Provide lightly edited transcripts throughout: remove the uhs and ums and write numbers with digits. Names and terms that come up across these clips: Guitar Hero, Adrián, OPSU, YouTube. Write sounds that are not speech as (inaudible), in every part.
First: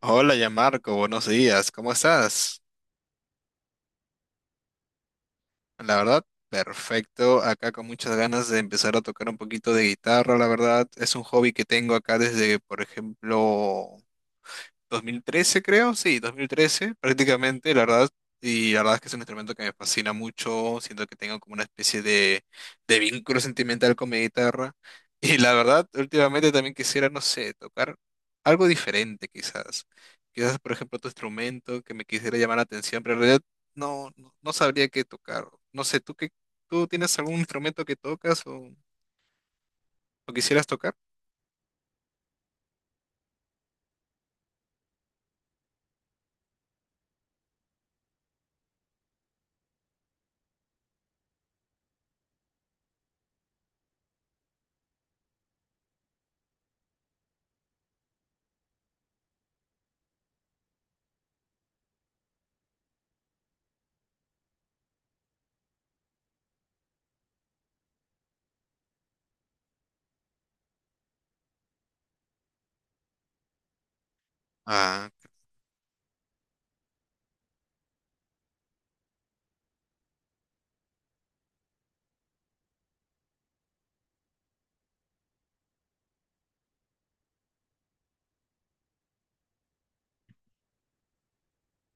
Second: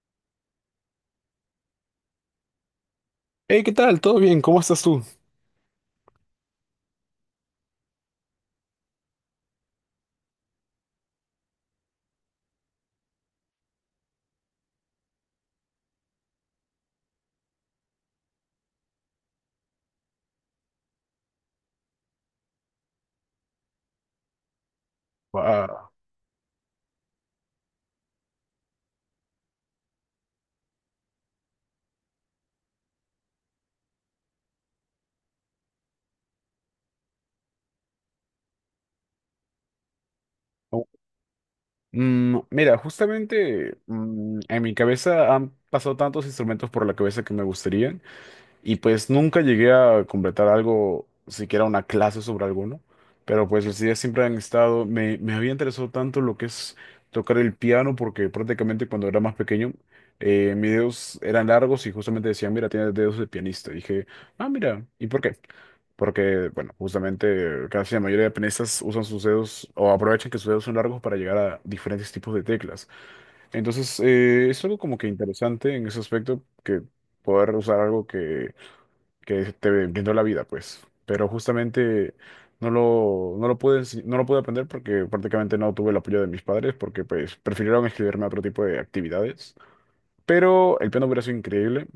Hola, ya Marco, buenos días, ¿cómo estás? Hey, ¿qué tal? ¿Todo bien? ¿Cómo estás tú? La verdad, perfecto, acá con muchas ganas de empezar a tocar un poquito de guitarra, la verdad, es un hobby que tengo acá desde, por ejemplo, 2013 creo, sí, 2013 prácticamente, la verdad. Y la verdad es que es un instrumento que me fascina mucho, siento que tengo como una especie de vínculo sentimental con mi guitarra. (laughs) Y la verdad, Ah, últimamente también quisiera, no sé, tocar algo diferente quizás. Quizás, por ejemplo, otro instrumento que me quisiera llamar la atención, pero en realidad no, no, no sabría qué tocar. No sé, ¿tú qué, tú tienes algún instrumento que tocas o quisieras oh, tocar? Mira, justamente en mi cabeza han pasado tantos instrumentos por la cabeza que me gustarían y pues nunca llegué a completar algo, siquiera una clase sobre alguno, pero pues las ideas siempre han estado, me había interesado tanto lo que es tocar el piano porque prácticamente cuando era más pequeño mis dedos eran largos y justamente decían, mira, tienes dedos de pianista. Y dije, ah, mira, ¿y por qué? Porque, bueno, justamente casi la mayoría de pianistas usan sus dedos o aprovechan que sus dedos son largos para llegar a diferentes tipos de teclas. Entonces, es algo como que Ah, interesante en ese aspecto, que poder usar algo que te brindó la vida, pues. Pero justamente no lo pude, no lo pude aprender porque prácticamente no tuve el apoyo de mis padres, porque pues prefirieron escribirme a otro tipo de actividades. Pero el piano hubiera sido increíble.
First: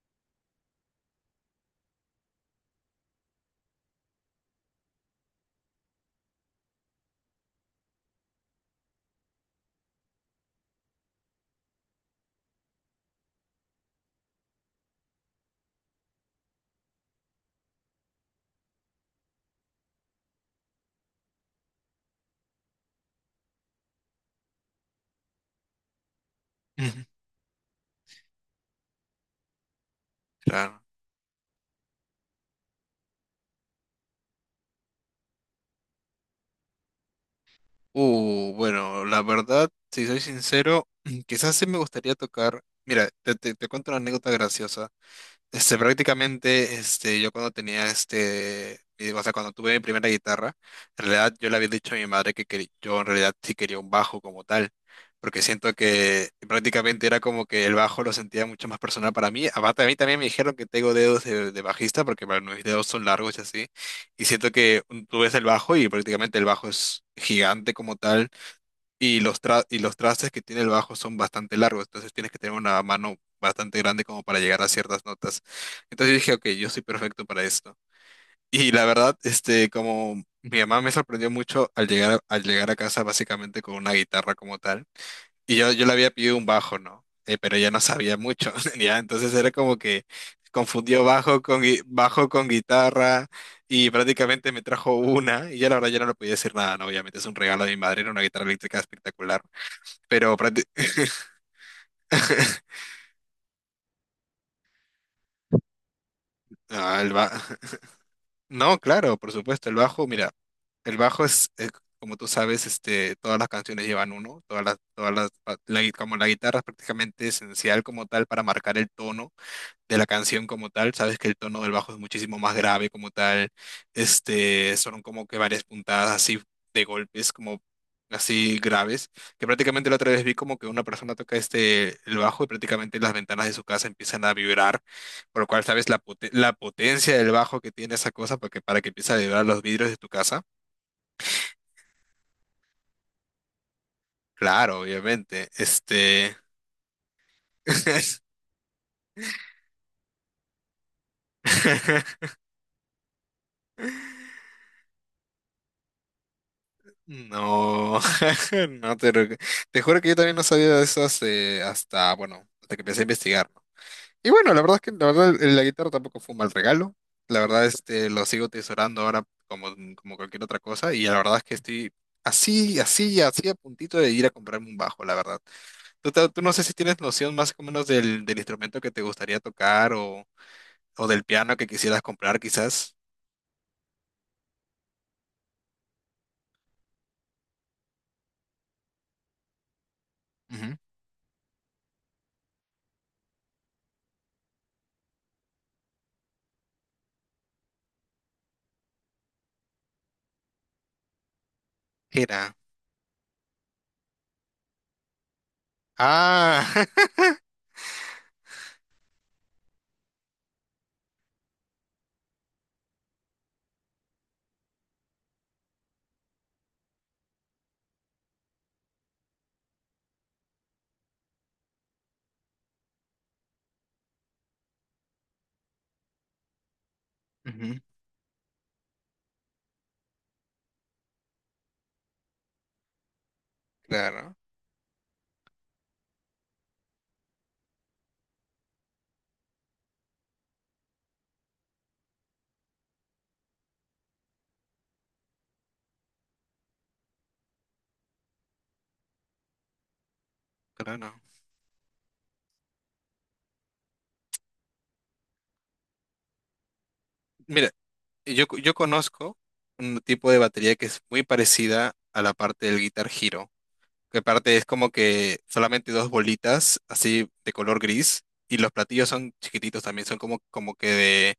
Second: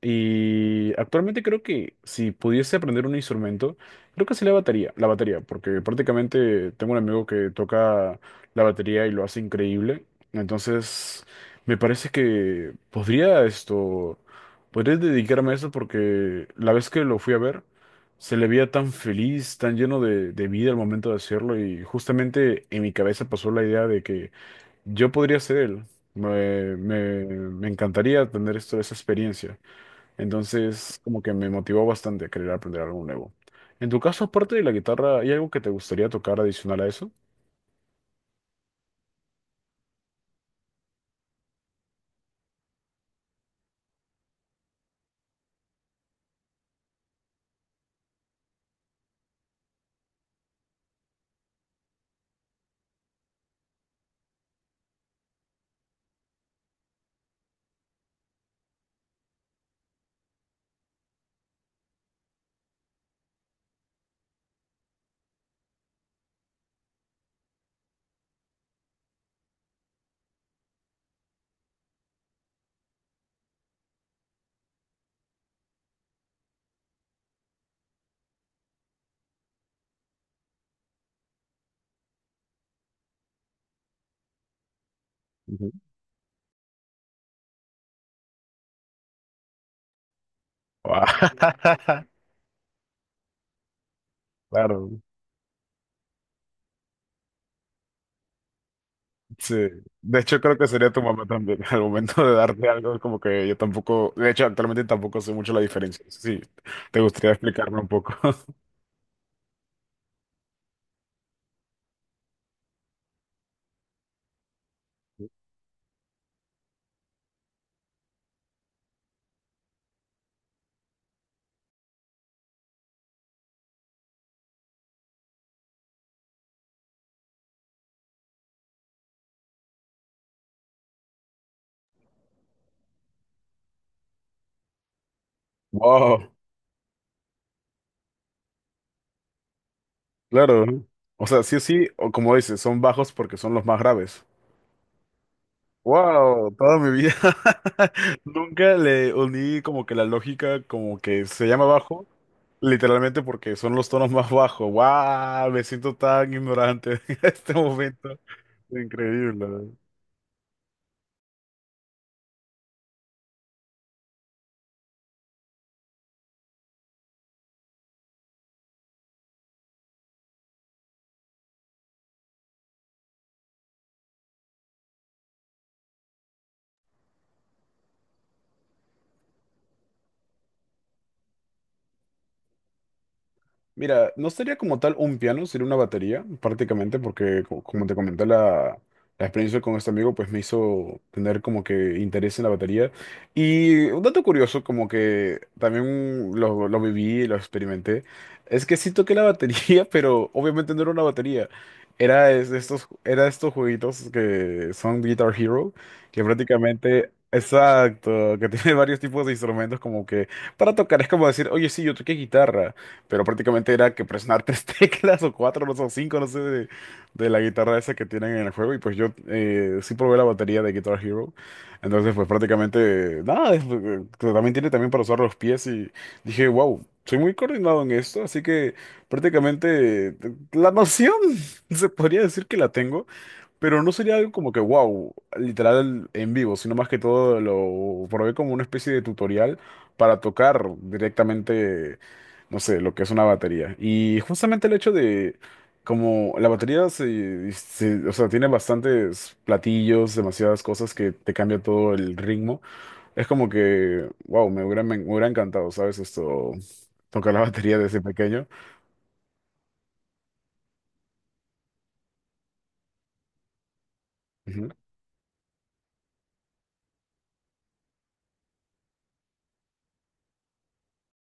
Y actualmente creo que si pudiese aprender un instrumento, creo que sí la batería, porque prácticamente tengo un amigo que toca la batería y lo hace increíble. Entonces, me parece que podría podría dedicarme a eso porque la vez que lo fui a ver, se le veía tan feliz, tan lleno de vida al momento de hacerlo y justamente en mi cabeza pasó la idea de que yo podría ser él. Me encantaría tener esto, esa experiencia. (laughs) claro. Entonces, como que me motivó bastante a querer aprender algo nuevo. En tu caso, aparte de la guitarra, ¿hay algo que te gustaría tocar adicional a eso? Bueno, la verdad, si soy sincero, (clears throat) quizás sí me gustaría tocar. Mira, te cuento una anécdota graciosa. Este, prácticamente, este, yo cuando tenía este, mi- o sea, cuando tuve mi primera guitarra, en realidad yo le había dicho a mi madre que, quer- yo en realidad sí quería un bajo como tal, porque siento que prácticamente era como que el bajo lo sentía mucho más personal para mí. Aparte, a mí también me dijeron que tengo dedos de bajista, porque bueno, mis dedos son largos y así, y siento que tú ves el bajo y prácticamente el bajo es gigante como tal y los, tra- y los trastes que tiene el bajo son bastante largos, entonces tienes que tener una mano bastante grande como para llegar a ciertas notas. Entonces yo dije, ok, yo soy perfecto para esto. Y la verdad, este, como mi mamá me sorprendió mucho al llegar a casa básicamente con una guitarra como tal, y yo, Ujú. yo le había pedido un bajo, ¿no? Pero ella no sabía mucho, (laughs) ya, entonces era como que confundió bajo con, gui- (laughs) bajo con guitarra y prácticamente me trajo Claro, una, y yo la verdad ya no le podía decir nada, ¿no? Obviamente es un regalo de mi madre, era una guitarra eléctrica espectacular. sí. De Pero hecho, creo prácti- que sería tu mamá también. (laughs) Al momento de darte (laughs) algo, como que yo tampoco, de hecho, actualmente tampoco sé mucho la diferencia. Sí, Ah, te el ba- gustaría explicarme un poco. (laughs) (laughs) No, claro, por supuesto, el bajo, mira, el bajo es, como tú sabes, este, todas las canciones llevan uno, todas las, pa- la gui- como la guitarra es prácticamente esencial como tal para marcar el tono de la canción como tal, sabes que el tono del bajo es muchísimo más grave como tal, este, son como que varias puntadas así de golpes como así graves, que prácticamente la otra vez vi como que una persona toca este, el bajo y prácticamente las ventanas de su casa empiezan a vibrar, por lo cual sabes la, pote- Wow, la potencia del bajo que tiene esa cosa para que empiece a vibrar los vidrios de tu casa. claro. ¿No? O sea, sí o sí, o como dices, son bajos porque son los más graves. Claro, obviamente, este... Wow, toda mi vida (laughs) (laughs) nunca le uní como que la lógica como que se llama bajo, (laughs) literalmente porque son los tonos más bajos. Wow, me siento tan ignorante (laughs) en este No, momento. (laughs) no te, lo- Increíble. te juro que yo también no sabía de eso hace- hasta, bueno, hasta que empecé a investigar. ¿No? Y bueno, la verdad es que la verdad la guitarra tampoco fue un mal regalo. La verdad este lo sigo tesorando ahora como, como cualquier otra cosa y la verdad es que estoy así, así, así a puntito de ir a comprarme un bajo, la verdad. Tú, te- tú no sé si tienes noción más o menos del, del instrumento que te gustaría tocar o del piano que quisieras comprar quizás. Mira, no sería como tal un piano, sería una batería, prácticamente, porque como te comenté, la experiencia con este amigo pues me Ujú, hizo tener como que interés en la batería. Y un dato curioso, como que también lo viví, lo experimenté, es que sí toqué la batería, (laughs) pero obviamente no era una batería. Era era. Era estos jueguitos que son Guitar Hero, que Ah, prácticamente… Exacto, que (laughs) tiene varios tipos de instrumentos como que para tocar, es como decir, oye, sí, yo toqué guitarra pero prácticamente era que presionar tres (laughs) teclas o cuatro, no sé, o cinco, no sé, de la guitarra esa que tienen en el juego. Y pues yo sí probé la batería de Guitar Hero. Entonces, pues prácticamente, nada, también tiene también para usar los pies y dije, wow, soy muy (laughs) ujú. coordinado en esto, así que prácticamente la noción (laughs) se podría decir que la tengo. Pero no sería algo Claro, como que, wow, literal en vivo, sino más que todo lo probé como una especie de tutorial para tocar directamente, no sé, lo que es una batería. Y justamente el hecho de, como la batería o sea, tiene bastantes platillos, demasiadas cosas que claro. te cambia todo el ritmo, es como que, wow, me hubiera encantado, ¿sabes? Esto, tocar la (laughs) Mira. batería desde Yo, pequeño. yo conozco un tipo de batería que es muy parecida a la parte del Guitar Hero, que parte es Ujú. como que solamente dos bolitas así de color gris y los platillos son chiquititos también, son como, como que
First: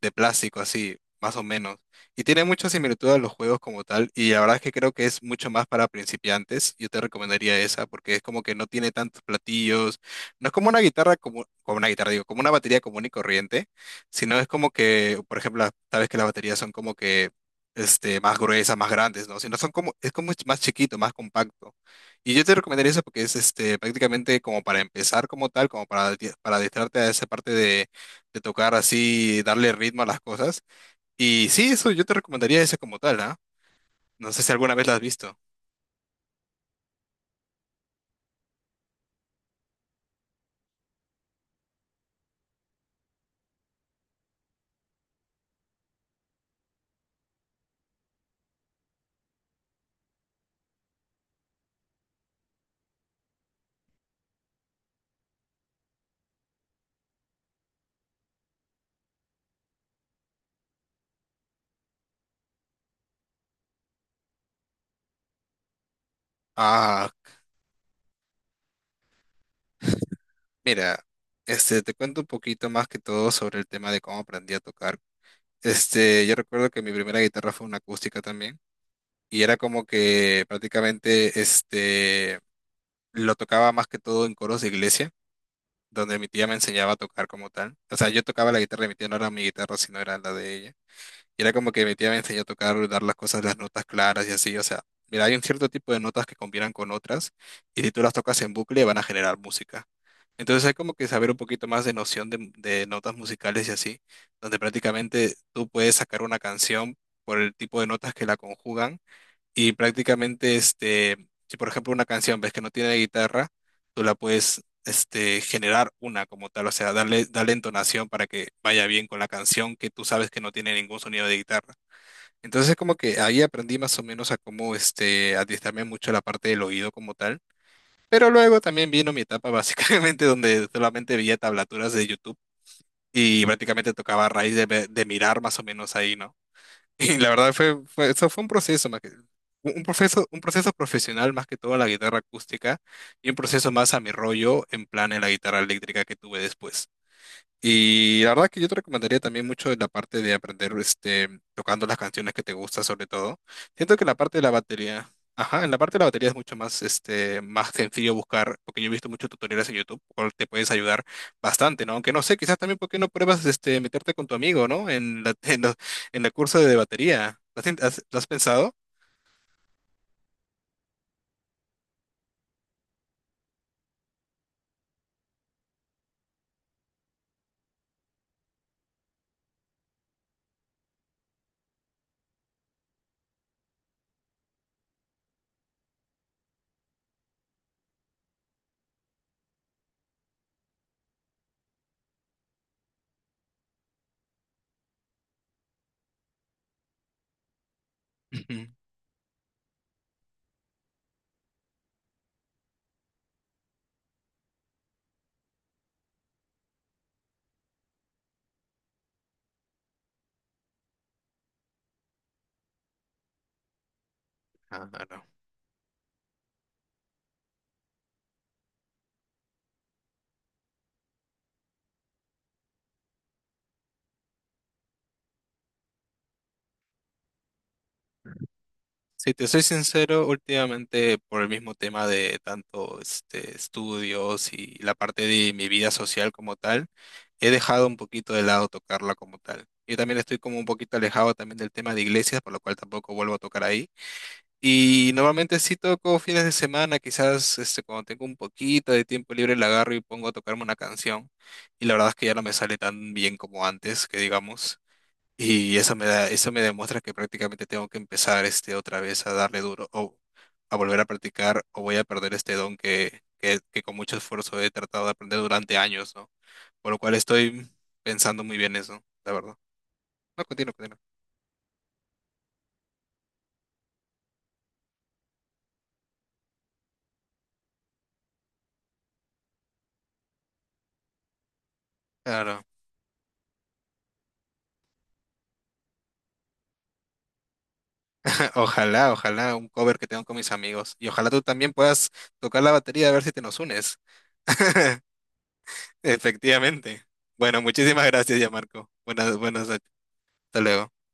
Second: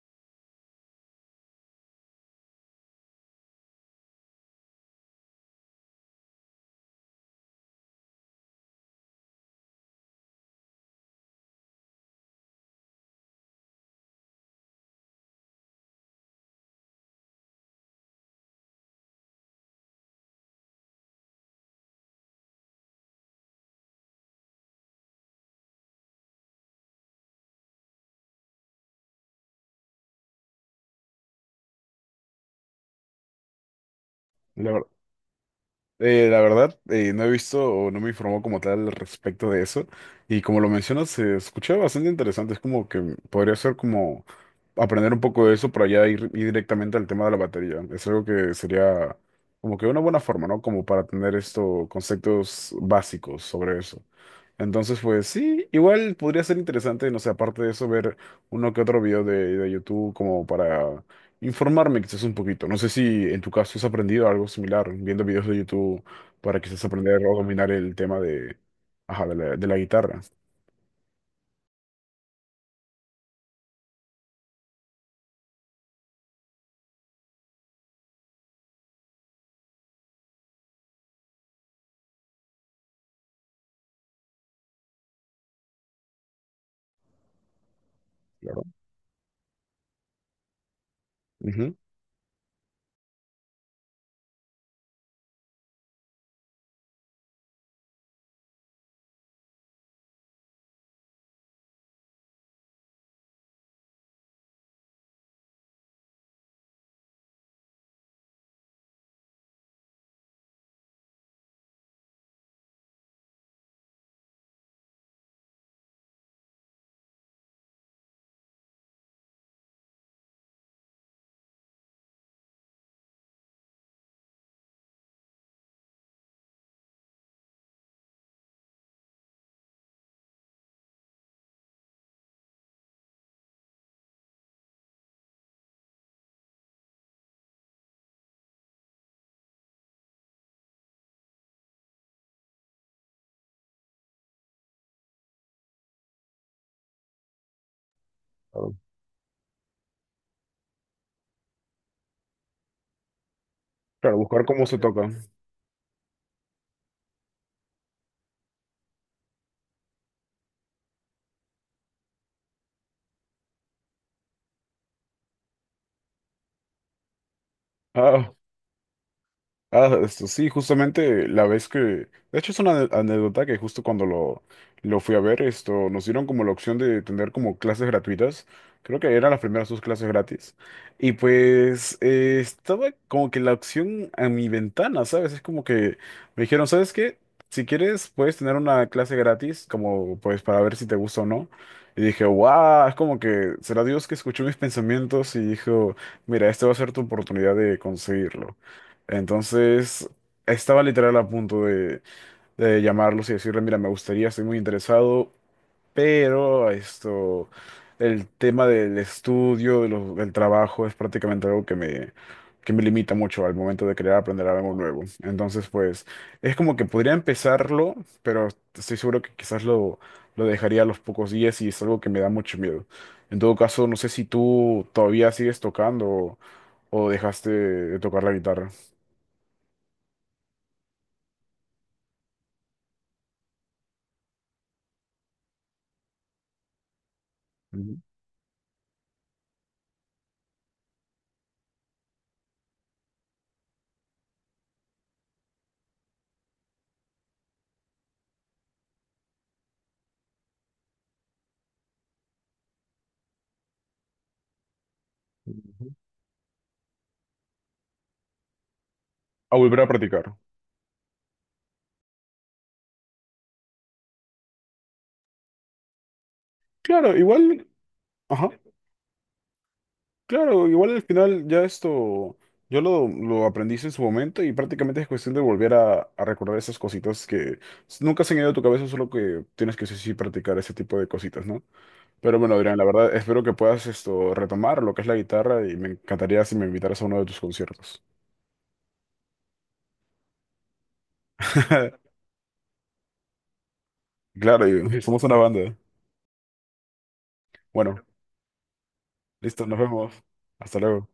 de plástico, así, más o menos. Y tiene mucha similitud a los juegos como tal, y la verdad es que creo que es mucho más para principiantes. Yo te recomendaría esa, porque es como que no tiene tantos platillos, no es como una guitarra, como, como una guitarra, digo, como una batería común y corriente, sino es como que, por ejemplo, las- sabes que las baterías son como que este, más gruesas, más grandes, ¿no? Sino son como, es como más chiquito, más compacto. Y yo te recomendaría eso porque es este, prácticamente como para empezar como tal, como para, di- para adentrarte a esa parte de tocar así, darle ritmo a las cosas. Y sí, eso yo te recomendaría ese como tal, ¿ah? No sé si La alguna ver- vez la has visto. La verdad, no he visto o no me informó como tal al respecto de eso. Y como lo mencionas, se escucha bastante interesante. Es como que podría ser como aprender un poco de eso para ya ir directamente al tema de la batería. Es algo que sería como que una buena forma, ¿no? Como para tener estos conceptos básicos sobre eso. Entonces, pues sí, igual podría ser interesante, no sé, aparte de eso, ver uno que otro video de YouTube como para informarme quizás un poquito. No sé si en tu caso has aprendido algo similar, viendo videos de YouTube para quizás Ah, aprender o dominar el tema de, ajá, de de la guitarra. mira, este, te cuento un poquito más que todo sobre el tema de cómo aprendí a tocar. Este, yo recuerdo que mi primera guitarra fue una acústica también, y era como que prácticamente, este, lo tocaba más que todo en coros de iglesia, donde mi tía me enseñaba a tocar como tal. O sea, yo tocaba la Claro. guitarra de mi tía, no era mi guitarra, sino era la de ella. Y era como Ujú. que mi tía me enseñó a tocar, dar las cosas, las notas claras y así. O sea, mira, hay un cierto tipo de notas que combinan con otras y si tú las tocas en bucle van a generar música. Entonces hay como que saber un poquito más de noción de notas musicales y así, donde prácticamente tú puedes sacar una canción por el tipo de notas que la conjugan y prácticamente, este, si por ejemplo una canción ves que no tiene guitarra, tú la puedes, este, generar una como tal, o sea, darle, darle entonación para que vaya bien con la canción que tú sabes que no tiene ningún sonido de guitarra. Entonces, como que ahí aprendí más o menos a cómo, este, adiestrarme mucho la parte del oído como tal. Pero luego también vino mi etapa básicamente (laughs) donde solamente veía tablaturas de YouTube y prácticamente tocaba a raíz de, ve- de mirar más o menos ahí, ¿no? Y la verdad eso fue un proceso más que, un proceso, un proceso profesional más que todo a la guitarra acústica y un proceso más a mi rollo en plan en la guitarra eléctrica que tuve después. Y la verdad que yo te Claro. recomendaría también mucho la parte de aprender este, tocando las canciones que te gustan sobre todo. Siento que la Claro, parte de buscar la cómo se batería, toca. ajá, en la parte de la batería es mucho más, este, más sencillo buscar, porque yo he visto muchos tutoriales en YouTube, cual te puedes ayudar bastante, ¿no? Aunque no sé, quizás también por qué no pruebas este, meterte con tu amigo, ¿no? En la, (laughs) en los- en el curso de batería. ¿Lo has, in- has- lo has Ah, pensado? Sí, justamente la vez de hecho es una anécdota que justo cuando lo fui a ver, esto, nos dieron como la opción de tener como clases gratuitas, creo que eran las primeras dos clases gratis, y pues estaba como que la opción a mi ventana, ¿sabes? Es como que me dijeron, ¿sabes qué? Si quieres, puedes tener una clase gratis, como pues para ver si te gusta o no. Y dije, wow, es como que será Dios que escuchó mis pensamientos y dijo, mira, esta va a ser tu oportunidad de conseguirlo. Ujú. Entonces, estaba literal a punto de llamarlos y decirle, mira, me gustaría, estoy muy interesado, pero esto, el tema del estudio, del trabajo es prácticamente algo que que me limita mucho al momento de querer aprender algo Ah, nuevo. no. Entonces, pues, es como que podría empezarlo, pero estoy seguro que quizás lo dejaría a los pocos días y es algo que me da mucho miedo. En todo caso, no sé si tú todavía sigues tocando o dejaste de tocar la guitarra. Si te soy sincero, últimamente por el mismo tema de tanto este, estudios y la parte de mi vida social como tal, he dejado un poquito de lado tocarla como tal. Yo también estoy como un poquito alejado también del tema de iglesias, por lo cual tampoco vuelvo a tocar ahí. Y normalmente sí toco fines de semana, quizás este, cuando tengo un poquito de tiempo libre la agarro y pongo a tocarme una canción. Y la verdad es que ya no me sale tan bien como antes, que digamos. Y Ujú. eso me da, eso me demuestra que prácticamente tengo que empezar este otra vez a A darle volver a duro o practicar. a volver a practicar o voy a perder este don que con mucho esfuerzo he tratado de aprender durante años, ¿no? Por lo cual Claro, igual, estoy pensando ajá, muy bien eso, la verdad. No, claro, continúo, igual continúo. al final ya esto, yo lo aprendí en su momento y prácticamente es cuestión de volver a recordar esas cositas que nunca se han ido de tu cabeza, solo que tienes que sí, sí practicar ese tipo de cositas, ¿no? Pero bueno, Claro. Adrián, la verdad, espero que puedas esto retomar lo que es la guitarra y me encantaría si me invitaras a uno de tus conciertos. (laughs) Ojalá, ojalá un cover que tengo con mis amigos. Y ojalá tú también puedas (laughs) tocar la batería a ver si te nos unes. Claro, y (laughs) somos una banda. Efectivamente. Bueno, Bueno, muchísimas gracias ya, Marco. Buenas, listo, buenas nos noches. vemos. Hasta Hasta luego. luego.